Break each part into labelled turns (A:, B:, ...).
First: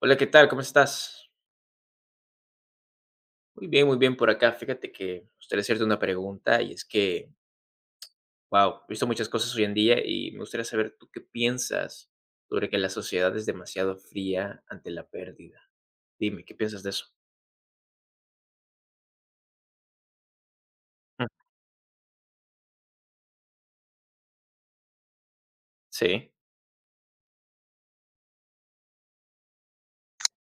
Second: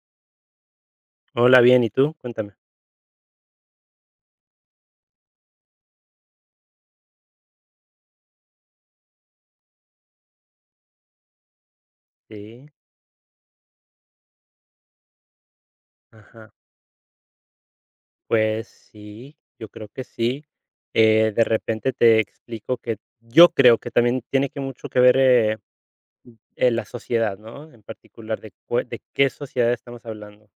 A: Hola, ¿qué tal? ¿Cómo estás?
B: Hola, bien, ¿y tú? Cuéntame.
A: Muy bien por acá. Fíjate que me gustaría hacerte una pregunta y es que, wow, he visto muchas cosas hoy en día y me gustaría saber tú qué piensas
B: Sí,
A: sobre que la sociedad es demasiado fría ante la pérdida. Dime,
B: ajá.
A: ¿qué piensas de eso?
B: Pues sí, yo creo que sí.
A: Mm.
B: De repente te explico que yo creo que también tiene que mucho que ver,
A: Sí,
B: la sociedad, ¿no? En particular, de qué sociedad estamos hablando.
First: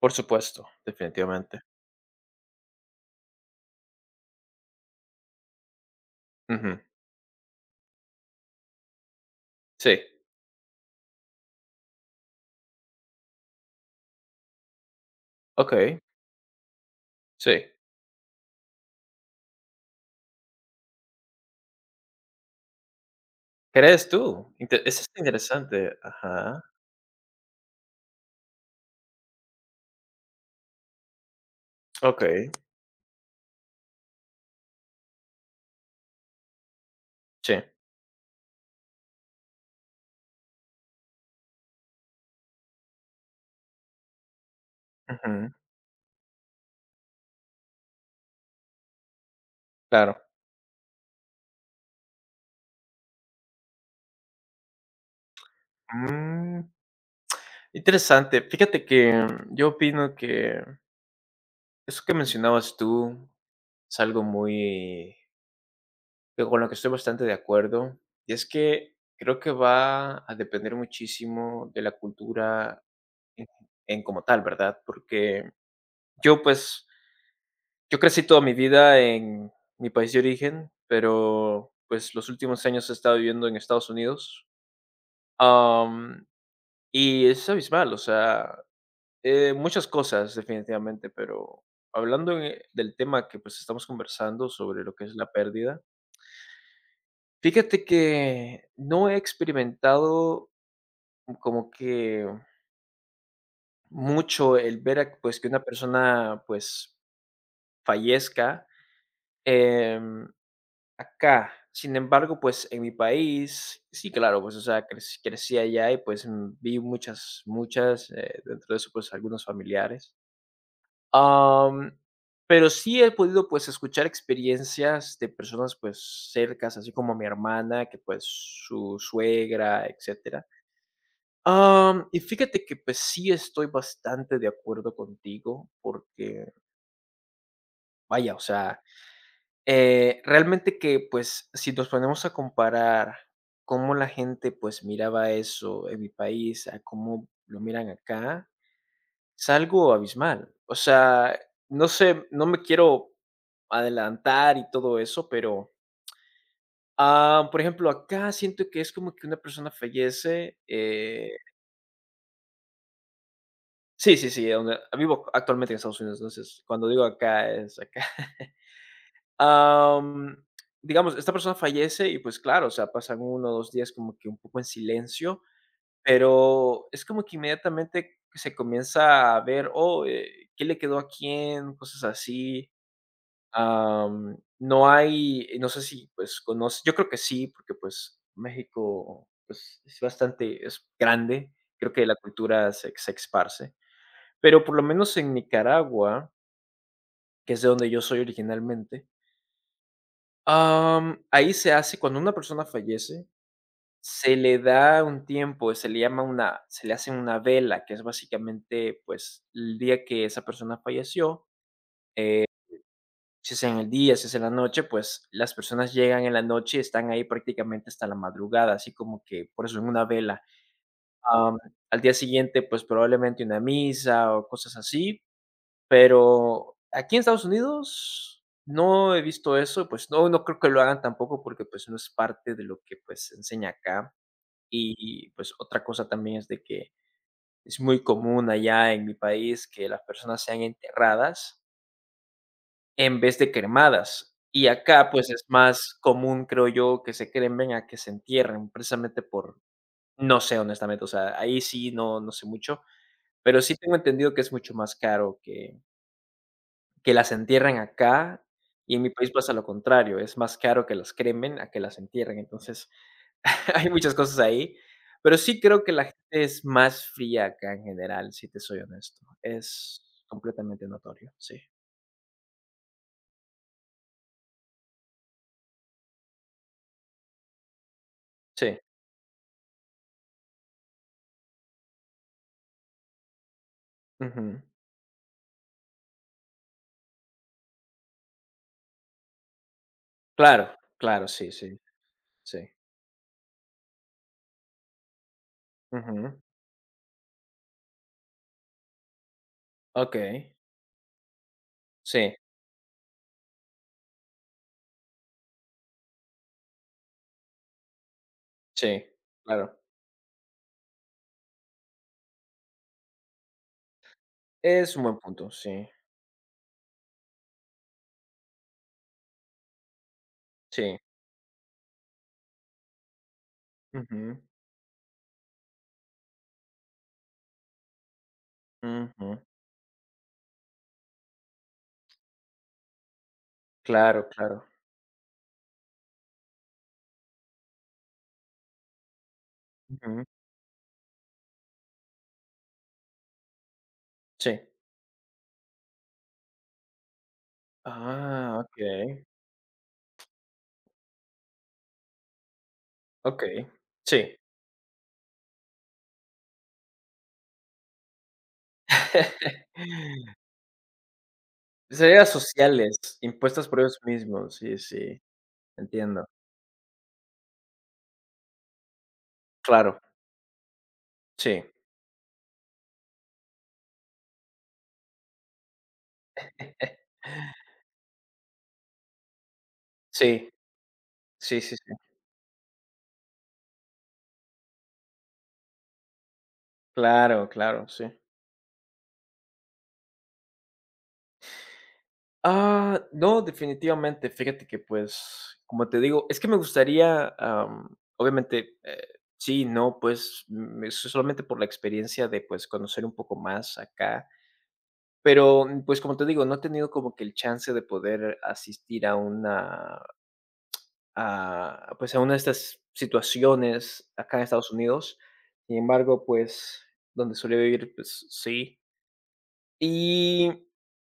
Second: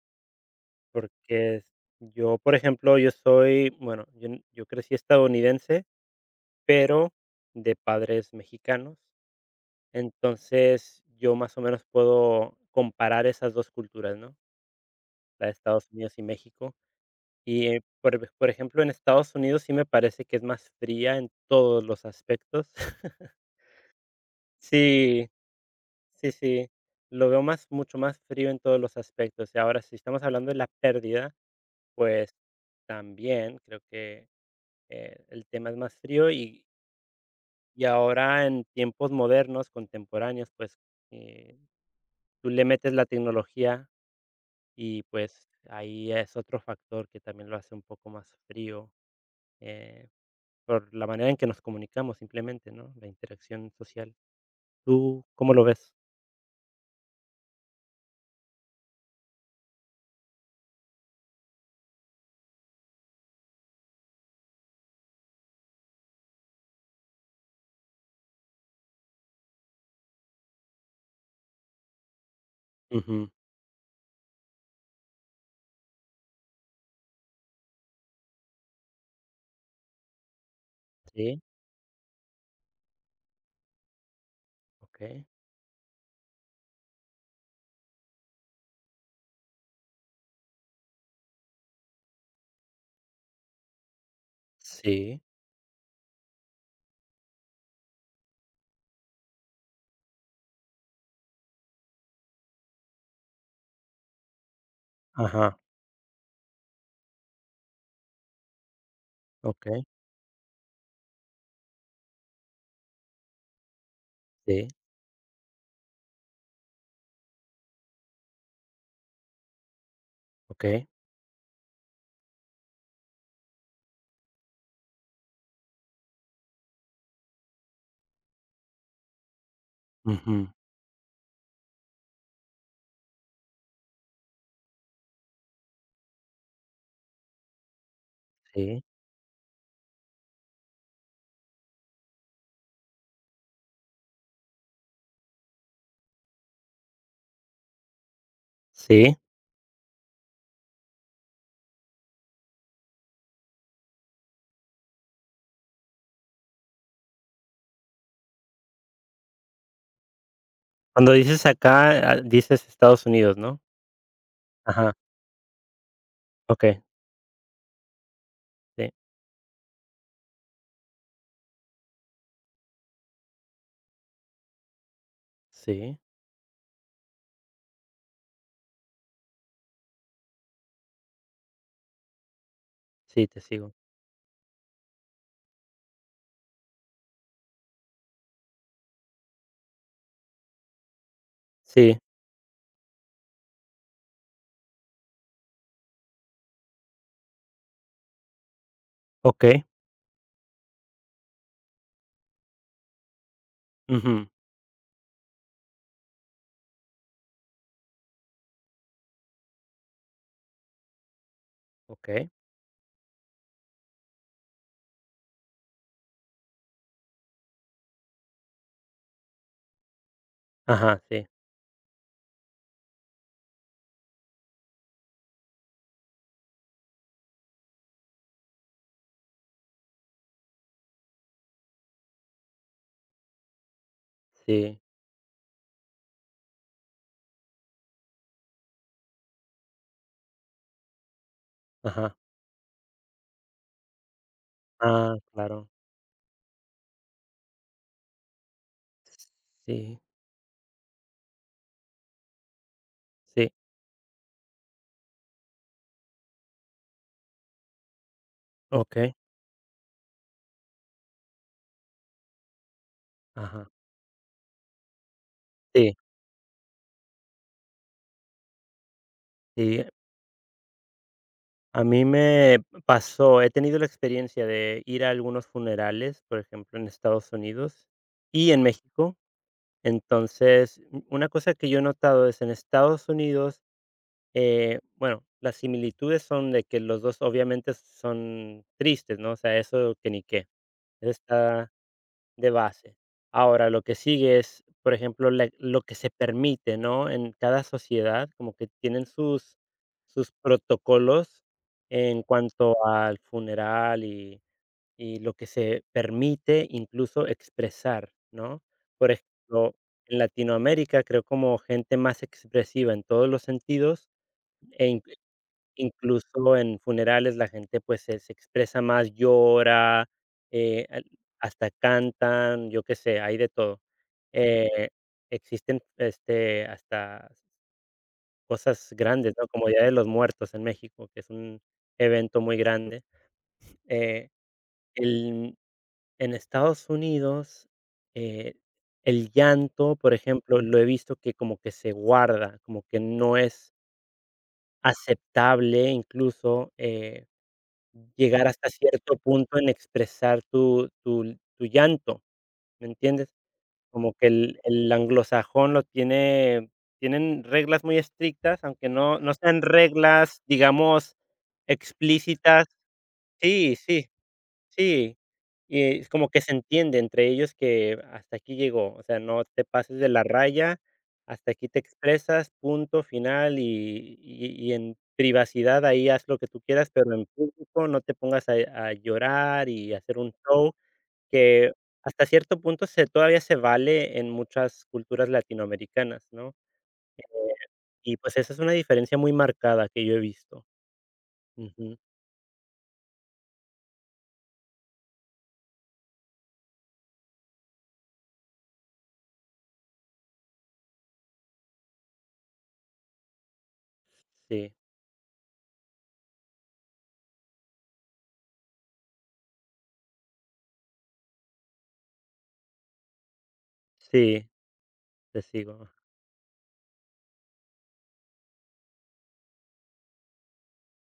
A: por supuesto, definitivamente.
B: Porque yo, por ejemplo, yo soy, bueno, yo crecí estadounidense,
A: Ujú.
B: pero de padres mexicanos.
A: Sí,
B: Entonces, yo más o menos puedo comparar esas 2 culturas, ¿no? La de Estados
A: ok,
B: Unidos y México.
A: sí.
B: Y, por ejemplo, en Estados Unidos sí me parece que es más fría en todos los aspectos.
A: ¿Crees tú? Eso está
B: Sí,
A: interesante.
B: sí,
A: Ajá.
B: sí, lo veo más mucho más frío en todos los aspectos. Y ahora, si estamos hablando de la pérdida,
A: Ok,
B: pues también creo que, el tema es más frío y
A: sí.
B: ahora en tiempos modernos, contemporáneos, pues, eh, tú le metes la tecnología y, pues,
A: Ujú.
B: ahí es otro factor que también lo hace un poco más frío. eh,
A: Claro.
B: por la manera en que nos comunicamos simplemente, ¿no? La interacción social. ¿Tú cómo lo ves?
A: Mm, Interesante. Fíjate que yo opino que eso que mencionabas tú es algo muy que con lo que estoy bastante de acuerdo, y es que creo que va a depender muchísimo de la cultura
B: Ujú.
A: en en como tal, ¿verdad? Porque yo, pues, yo crecí toda mi vida en mi país de origen,
B: Sí,
A: pero, pues, los últimos años he estado viviendo en Estados Unidos,
B: okey.
A: am, y es abismal, o sea, muchas cosas, definitivamente, pero hablando del tema que pues estamos conversando sobre lo que es
B: Sí,
A: la pérdida, fíjate que no he experimentado como que mucho el ver a, pues, que
B: ajá,
A: una persona pues fallezca
B: okey,
A: em, acá. Sin embargo, pues en mi país, sí, claro, pues, o
B: sí,
A: sea, crecí allá y pues, vi muchas, muchas, dentro de eso, pues, algunos familiares.
B: okey.
A: Am, pero sí he podido, pues, escuchar experiencias de personas, pues, cercas, así como mi hermana, que, pues, su suegra, etcétera.
B: Ujú.
A: Y fíjate que, pues, sí estoy bastante de acuerdo contigo porque, vaya, o sea,
B: Sí,
A: realmente que, pues, si nos ponemos a comparar cómo la gente, pues, miraba eso en mi país a cómo lo miran acá,
B: sí.
A: es algo abismal. O sea, no sé, no me quiero adelantar y todo eso, pero, por ejemplo, acá siento que es como que una persona fallece,
B: Cuando dices acá, dices Estados Unidos, ¿no?
A: sí, sí, sí, donde
B: Ajá.
A: vivo actualmente en Estados Unidos, entonces,
B: Okey,
A: cuando digo acá, es acá.
B: sí,
A: Am, digamos, esta persona fallece y, pues, claro, o sea, pasan uno o 2 días como que un poco en silencio,
B: sí.
A: pero es como que inmediatamente se comienza a ver, oh, ¿qué le quedó a quién? Cosas así.
B: Sí, te sigo.
A: No hay, no sé si, pues, conoce, yo creo que sí, porque, pues, México, pues, es bastante, es grande, creo
B: Sí,
A: que la cultura se esparce, pero por lo menos en Nicaragua, que es de donde yo soy originalmente,
B: okey.
A: ahí se hace, cuando una persona fallece,
B: Ujú.
A: se le da un tiempo, se le hace una vela, que es básicamente, pues, el día que esa persona falleció.
B: Okey.
A: Si es en el día, si es en la noche, pues las personas llegan en la noche y están ahí prácticamente hasta la madrugada, así como que por eso en una vela.
B: Ajá, sí,
A: Am, Al día siguiente, pues, probablemente una misa o cosas así, pero aquí en Estados Unidos no he visto eso, pues no, no creo que lo hagan tampoco porque, pues, no es parte de lo que pues se enseña acá.
B: sí,
A: Y pues otra cosa también es de que es muy común allá en mi país que las personas sean enterradas
B: ajá.
A: en vez de cremadas. Y acá,
B: Ah,
A: pues, es
B: claro.
A: más común, creo yo, que se cremen a que se entierren, precisamente por,
B: Sí,
A: no sé, honestamente, o sea, ahí sí no sé mucho,
B: sí,
A: pero sí tengo entendido que es mucho más caro que las entierren acá, y en mi
B: okey,
A: país pasa lo contrario, es más caro que las cremen a que las entierren, entonces,
B: ajá.
A: hay muchas cosas ahí, pero sí creo que
B: Sí,
A: la gente es más fría acá en general, si te soy honesto,
B: sí.
A: es completamente notorio, sí,
B: A mí me pasó, he tenido la experiencia de ir a algunos funerales, por ejemplo, en Estados Unidos y en
A: sí,
B: México. Entonces, u una cosa que yo he notado es en Estados Unidos,
A: ujú,
B: bueno, las similitudes son de que los 2, obviamente son tristes, ¿no? O sea, eso que ni qué.
A: claro,
B: Eso
A: claro, sí,
B: está
A: sí.
B: de
A: Sí.
B: base. Ahora, lo que sigue es, por ejemplo, la lo que se
A: Ujú.
B: permite, ¿no? En cada sociedad, como que tienen sus
A: Okey.
B: protocolos en
A: Sí,
B: cuanto al funeral y lo que se permite incluso expresar, ¿no?
A: sí,
B: Por ejemplo,
A: claro.
B: en Latinoamérica creo como gente más expresiva en todos los sentidos, e
A: Es
B: in
A: un buen punto, sí,
B: incluso en funerales la gente, pues, se expresa más, llora,
A: sí.
B: al hasta cantan, yo qué sé, hay de todo.
A: Ujú,
B: Eh, Existen, este, hasta cosas grandes,
A: ujú.
B: ¿no? Como Día de los Muertos en México, que es un evento muy grande.
A: Claro,
B: Eh,
A: claro.
B: el En Estados Unidos, eh, el llanto, por
A: Ujú.
B: ejemplo, lo he visto que como que se guarda, como que no es
A: Sí.
B: aceptable incluso, llegar
A: Ah,
B: hasta cierto
A: okey,
B: punto en expresar tu llanto, ¿me entiendes?
A: okey.
B: Como que
A: Sí.
B: el anglosajón lo tiene tienen reglas muy estrictas, aunque no sean reglas, digamos,
A: Serías
B: explícitas.
A: sociales impuestas
B: Sí,
A: por ellos
B: sí.
A: mismos. Sí,
B: Sí,
A: sí,
B: y es
A: entiendo.
B: como que se entiende entre ellos que hasta aquí llegó, o sea, no te pases
A: Claro,
B: de la raya, hasta
A: sí.
B: aquí te expresas, punto final, y en privacidad ahí haz lo que tú quieras, pero en público no te pongas a llorar y hacer un
A: Sí,
B: show,
A: sí,
B: que
A: sí, sí.
B: hasta cierto punto se todavía se vale en muchas culturas latinoamericanas, ¿no?
A: Claro, claro, sí.
B: Y pues esa es una diferencia muy marcada que yo he visto. Ujú.
A: Ah, no, definitivamente. Fíjate que, pues, como te digo, es que me gustaría, obviamente, sí, no, pues, es solamente por la experiencia de, pues, conocer un poco más acá,
B: Sí,
A: pero, pues, como te digo, no he tenido como que el chance de poder asistir a una, a, pues, a una de estas situaciones acá en
B: sí,
A: Estados Unidos.
B: te
A: Sin
B: sigo.
A: embargo, pues, donde solía vivir, pues, sí. Y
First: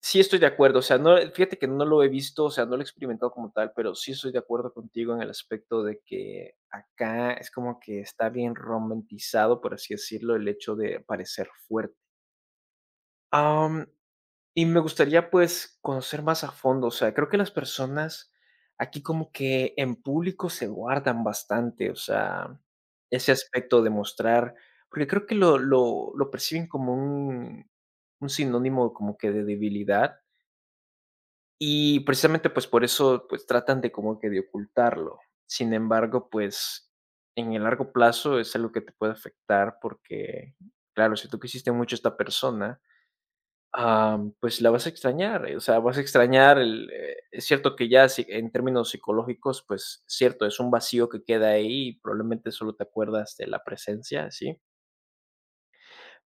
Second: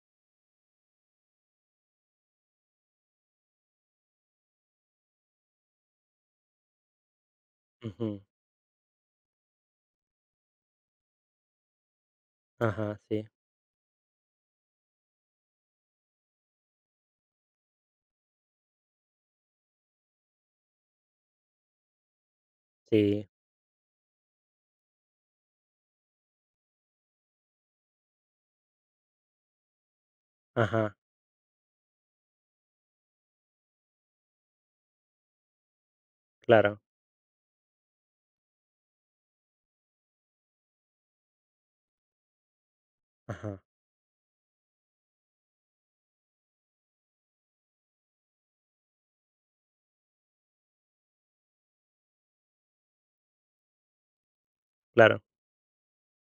A: sí estoy de acuerdo, o sea, no, fíjate que no lo he visto, o sea, no lo he experimentado como tal, pero sí estoy de acuerdo contigo en el aspecto de que acá es como que
B: Ujú.
A: está bien romantizado, por así decirlo, el hecho de parecer fuerte.
B: Ajá, sí,
A: Y me gustaría, pues, conocer más a fondo. O sea, creo que las personas aquí como que en público se guardan bastante, o sea,
B: sí.
A: ese aspecto de mostrar, porque creo que lo perciben como un sinónimo como que de debilidad,
B: Ajá,
A: y precisamente, pues, por eso, pues, tratan de como que de ocultarlo. Sin embargo,
B: claro,
A: pues, en el largo plazo es algo que te puede afectar porque, claro, si tú quisiste mucho a esta persona,
B: ajá,
A: Pues, la vas a extrañar, o sea, vas a extrañar es cierto que ya si en términos psicológicos, pues, cierto, es un vacío que queda ahí y probablemente solo te acuerdas de la presencia, ¿sí?
B: claro,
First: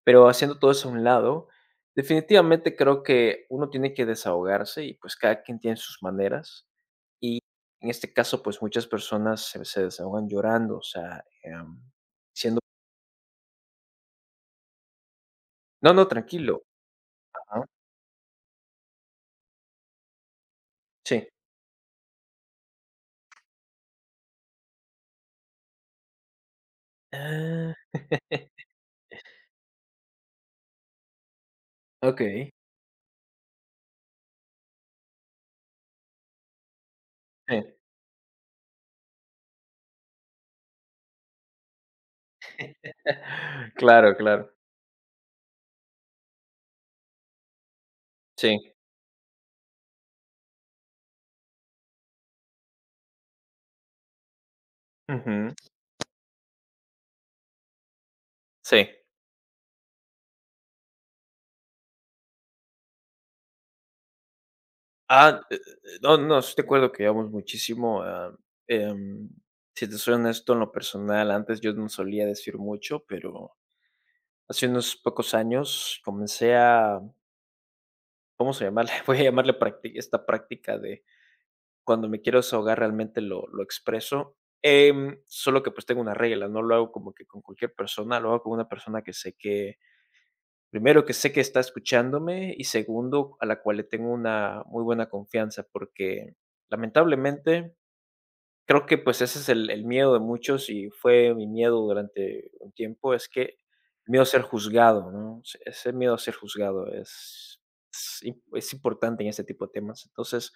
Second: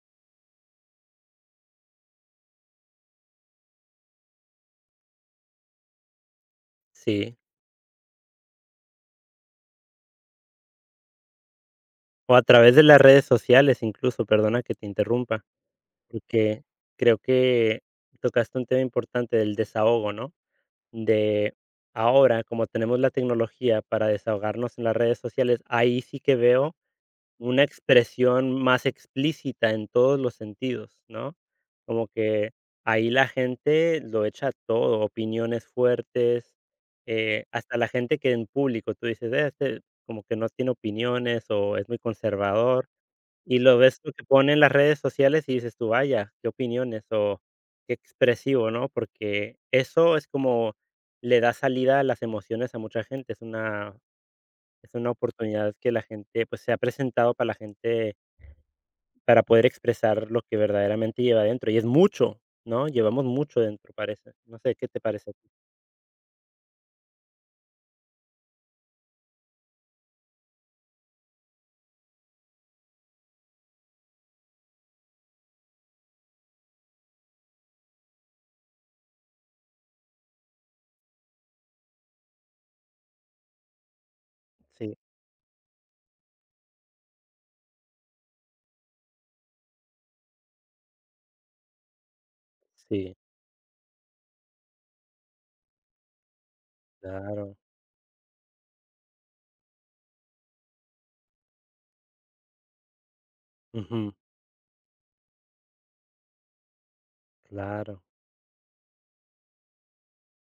A: Pero haciendo todo eso a un lado, definitivamente creo que uno tiene que desahogarse y pues cada quien tiene sus maneras.
B: sí.
A: Y en este caso, pues, muchas personas se desahogan llorando, o sea,
B: O a
A: siendo...
B: través de las redes sociales incluso, perdona que te interrumpa,
A: No, no, tranquilo.
B: porque creo
A: Ajá,
B: que tocaste un tema importante del desahogo, ¿no?
A: sí.
B: De ahora, como tenemos la tecnología para desahogarnos en las redes sociales, ahí sí que veo una
A: Ah,
B: expresión más explícita en todos los sentidos, ¿no? Como
A: ok.
B: que ahí la gente lo echa todo, opiniones fuertes,
A: Sí.
B: hasta la gente que en público tú dices: Este como que no tiene opiniones o es muy conservador", y lo ves lo
A: Claro,
B: que
A: claro.
B: pone en las redes sociales y dices tú: "Vaya, qué opiniones o qué expresivo",
A: Sí,
B: ¿no? Porque eso es como le da salida a las emociones a mucha gente, es una
A: ujú,
B: oportunidad que la gente, pues, se ha presentado para la gente
A: sí.
B: para poder expresar lo que verdaderamente lleva dentro, y es mucho, ¿no? Llevamos mucho dentro, parece. No sé, ¿qué te parece a
A: Ah,
B: ti?
A: no, no, estoy de acuerdo que llevamos muchísimo, em, si te soy honesto, en lo personal, antes yo no solía decir mucho, pero hace unos pocos años comencé a, vamos a llamarle, voy a llamarle esta práctica de cuando me quiero desahogar realmente lo expreso.
B: Sí,
A: Solo que pues tengo una regla, no lo hago como que con cualquier persona, lo hago con una persona que sé que Primero, que sé que está escuchándome y
B: sí,
A: segundo, a la cual le tengo una muy buena confianza, porque
B: claro.
A: lamentablemente creo que pues ese es el miedo de muchos y fue mi miedo durante un tiempo, es que el
B: Ujú,
A: miedo a ser juzgado, ¿no? Ese miedo a ser juzgado
B: claro.
A: es importante en este tipo de temas. Entonces,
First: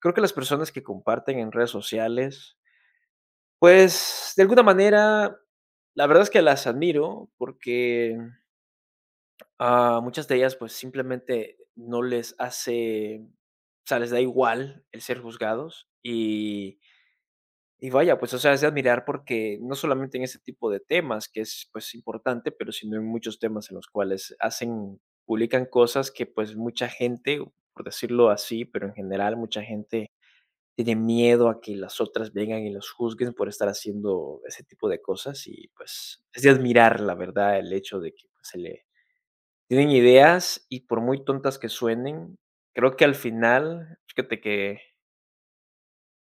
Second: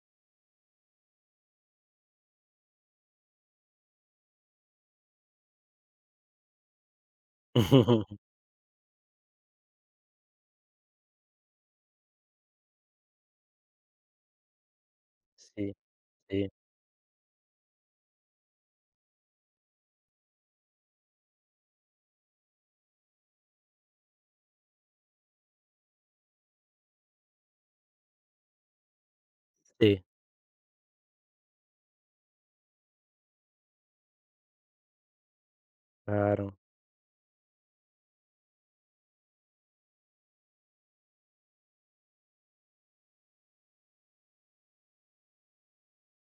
A: creo que las personas que comparten en redes sociales, pues, de alguna manera, la verdad es que las admiro porque, Muchas de ellas, pues, simplemente no les hace, o sea, les da igual el ser
B: Sí,
A: juzgados,
B: sí,
A: y vaya, pues, o sea, es de admirar porque no solamente en ese tipo de temas que es, pues, importante, pero sino en muchos temas en los cuales hacen publican cosas que, pues, mucha gente, por decirlo así, pero en general mucha
B: sí,
A: gente tiene miedo a que las otras vengan y los juzguen por estar haciendo ese tipo de cosas y, pues, es de
B: claro.
A: admirar, la verdad, el hecho de que, pues, se le tienen ideas y por muy tontas que suenen, creo que al final, fíjate que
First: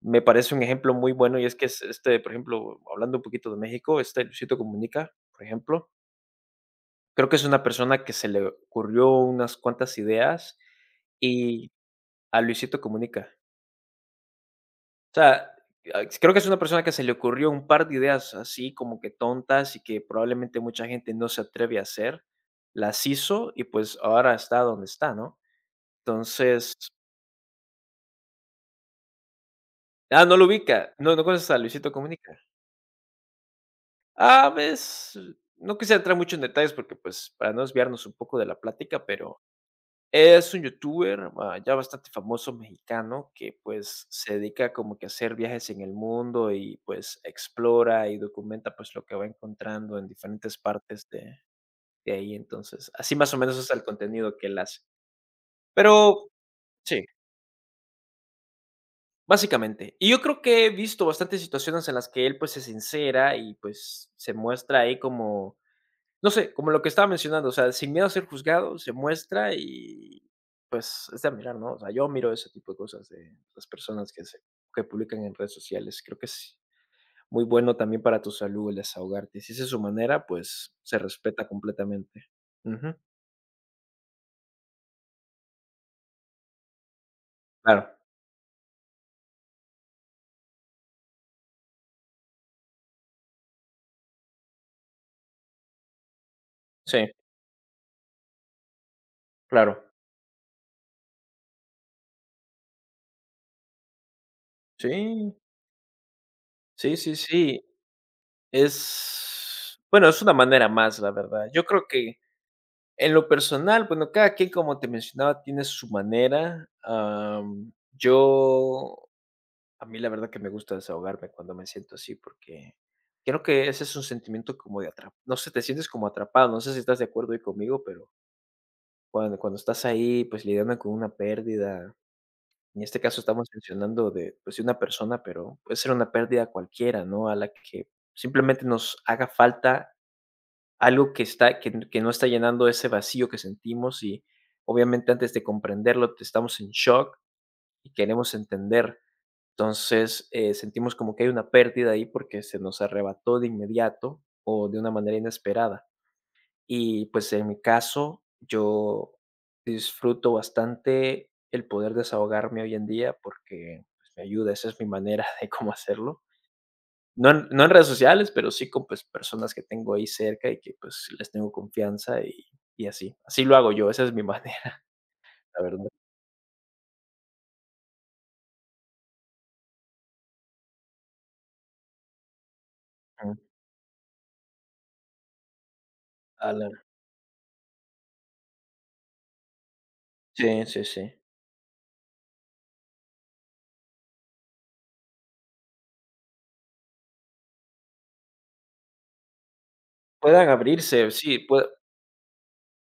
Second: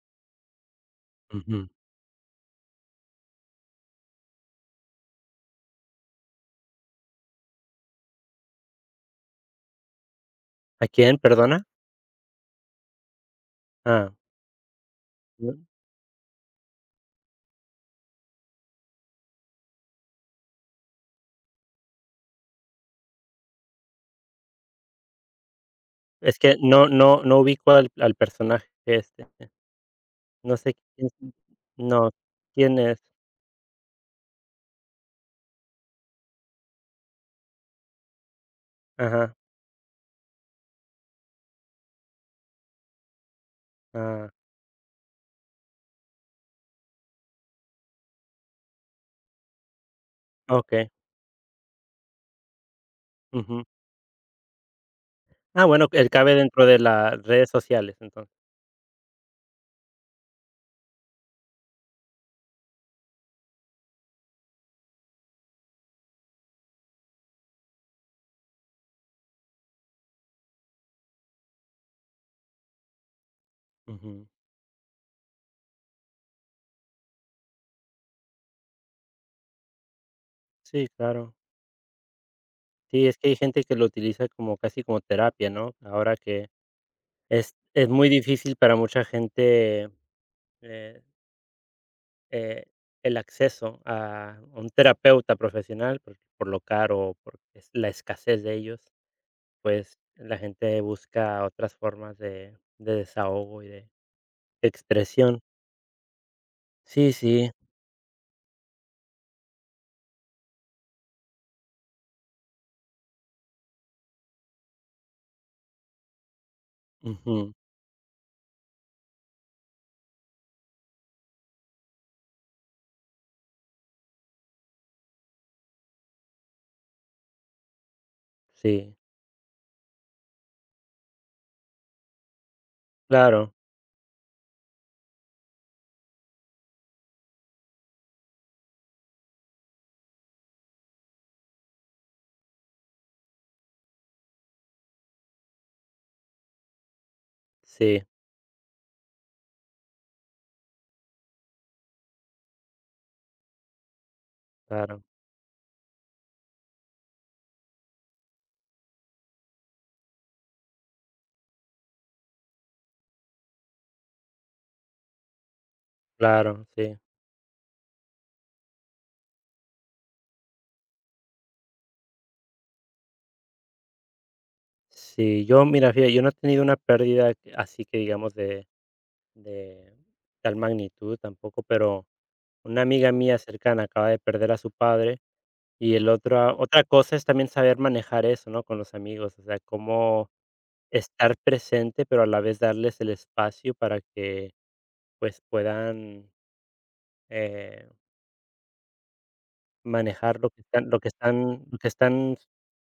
A: me parece un ejemplo muy bueno y es que
B: Ujú.
A: es este, por ejemplo, hablando un poquito de México, este Luisito Comunica, por ejemplo, creo que es una persona que se le ocurrió unas cuantas ideas
B: ¿A quién, perdona?
A: y a Luisito Comunica.
B: Ah,
A: O sea,
B: no,
A: creo que es una persona que se le ocurrió un par de ideas así como que tontas y que probablemente mucha gente no se atreve a hacer, las hizo y pues ahora está donde está, ¿no?
B: es que
A: Entonces,
B: no ubico al personaje este.
A: ah, no lo
B: No sé
A: ubica.
B: quién
A: No, ¿no
B: es,
A: conoces a Luisito
B: no,
A: Comunica?
B: ¿quién es?
A: Ah, ves, no quisiera entrar mucho en detalles porque, pues, para no desviarnos un poco de la plática,
B: Ajá,
A: pero es un youtuber, ya bastante famoso, mexicano, que, pues,
B: ah,
A: se dedica como que a hacer viajes en el mundo y, pues, explora y documenta, pues, lo que va encontrando en diferentes
B: okey,
A: partes de ahí. Entonces, así más o menos
B: ujú.
A: es el contenido que él hace.
B: Ah, bueno, él
A: Pero
B: cabe dentro de
A: sí.
B: las redes sociales, entonces.
A: Básicamente. Y yo creo que he visto bastantes situaciones en las que él, pues, se sincera y, pues, se muestra ahí como, no sé, como lo que estaba mencionando, o sea, sin miedo a ser juzgado, se muestra y, pues, es de admirar, ¿no? O sea, yo miro ese tipo de cosas de las personas que
B: Ujú.
A: se que publican en redes sociales. Creo que es muy bueno también para tu salud el desahogarte. Si esa es su manera, pues,
B: Sí,
A: se
B: claro.
A: respeta completamente. Ujú.
B: Sí, es que hay gente que lo utiliza como casi como terapia, ¿no? Ahora que
A: Claro.
B: es muy difícil para mucha gente eh, eh, el acceso a un terapeuta profesional por lo
A: Sí,
B: caro o por la escasez de ellos,
A: claro.
B: pues la gente busca otras formas de desahogo y de
A: Sí.
B: expresión.
A: Sí,
B: Sí,
A: sí,
B: sí,
A: sí. Bueno, es una manera más, la verdad. Yo creo que en lo personal, bueno, cada quien, como te mencionaba, tiene su manera.
B: ujú,
A: A mí la verdad que me gusta desahogarme cuando me siento así, porque creo que ese es un sentimiento como de atrapado. No sé, te sientes como atrapado. No sé si estás de acuerdo ahí conmigo, pero
B: sí,
A: cuando estás ahí, pues, lidiando con una pérdida. En este caso estamos
B: claro,
A: mencionando de, pues, de una persona, pero puede ser una pérdida cualquiera, ¿no? A la que simplemente nos haga falta algo que no está llenando ese vacío que sentimos y, obviamente, antes de comprenderlo, estamos en shock y
B: sí,
A: queremos entender. Entonces, sentimos como que hay una pérdida ahí porque se nos arrebató de inmediato o de una
B: claro,
A: manera inesperada. Y, pues, en mi caso, yo disfruto bastante el poder desahogarme hoy en día porque, pues, me ayuda, esa es mi manera de cómo hacerlo.
B: claro, sí.
A: No en redes sociales, pero sí con, pues, personas que tengo ahí cerca y que pues les tengo confianza, y así. Así lo hago yo, esa es mi manera,
B: Sí,
A: la
B: yo,
A: verdad.
B: mira, fíjate, yo no he tenido una pérdida que, así que digamos, de tal magnitud tampoco, pero una amiga
A: Ujú.
B: mía cercana acaba de perder a su padre y el otro
A: Ala.
B: otra cosa es también saber manejar eso, ¿no? Con los amigos, o sea, cómo
A: Sí, sí, sí.
B: estar presente, pero a la vez darles el espacio para que, pues, puedan, eh, manejar
A: Puedan
B: lo que están
A: abrirse, sí, pue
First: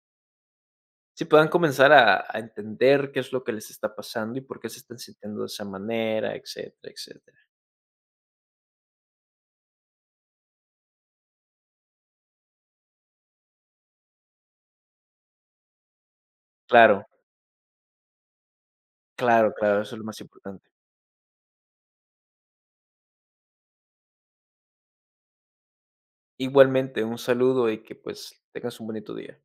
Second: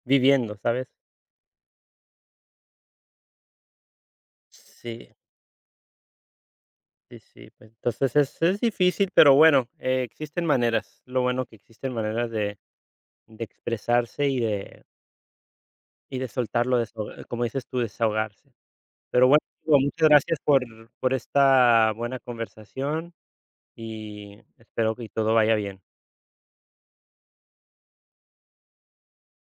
B: viviendo, ¿sabes?
A: sí, puedan comenzar a entender qué es lo que les está pasando y por qué se están
B: Sí,
A: sintiendo de esa manera, etcétera,
B: sí,
A: etcétera.
B: sí, pues, entonces es difícil, pero bueno, existen maneras. Lo bueno que existen maneras de expresarse y de y de soltarlo,
A: Claro,
B: desahoga como dices tú, desahogarse. Pero bueno,
A: claro,
B: digo,
A: claro, eso es lo
B: muchas
A: más
B: gracias por
A: importante.
B: esta buena conversación y espero que todo vaya bien.
A: Igualmente, un saludo y que pues tengas un bonito día.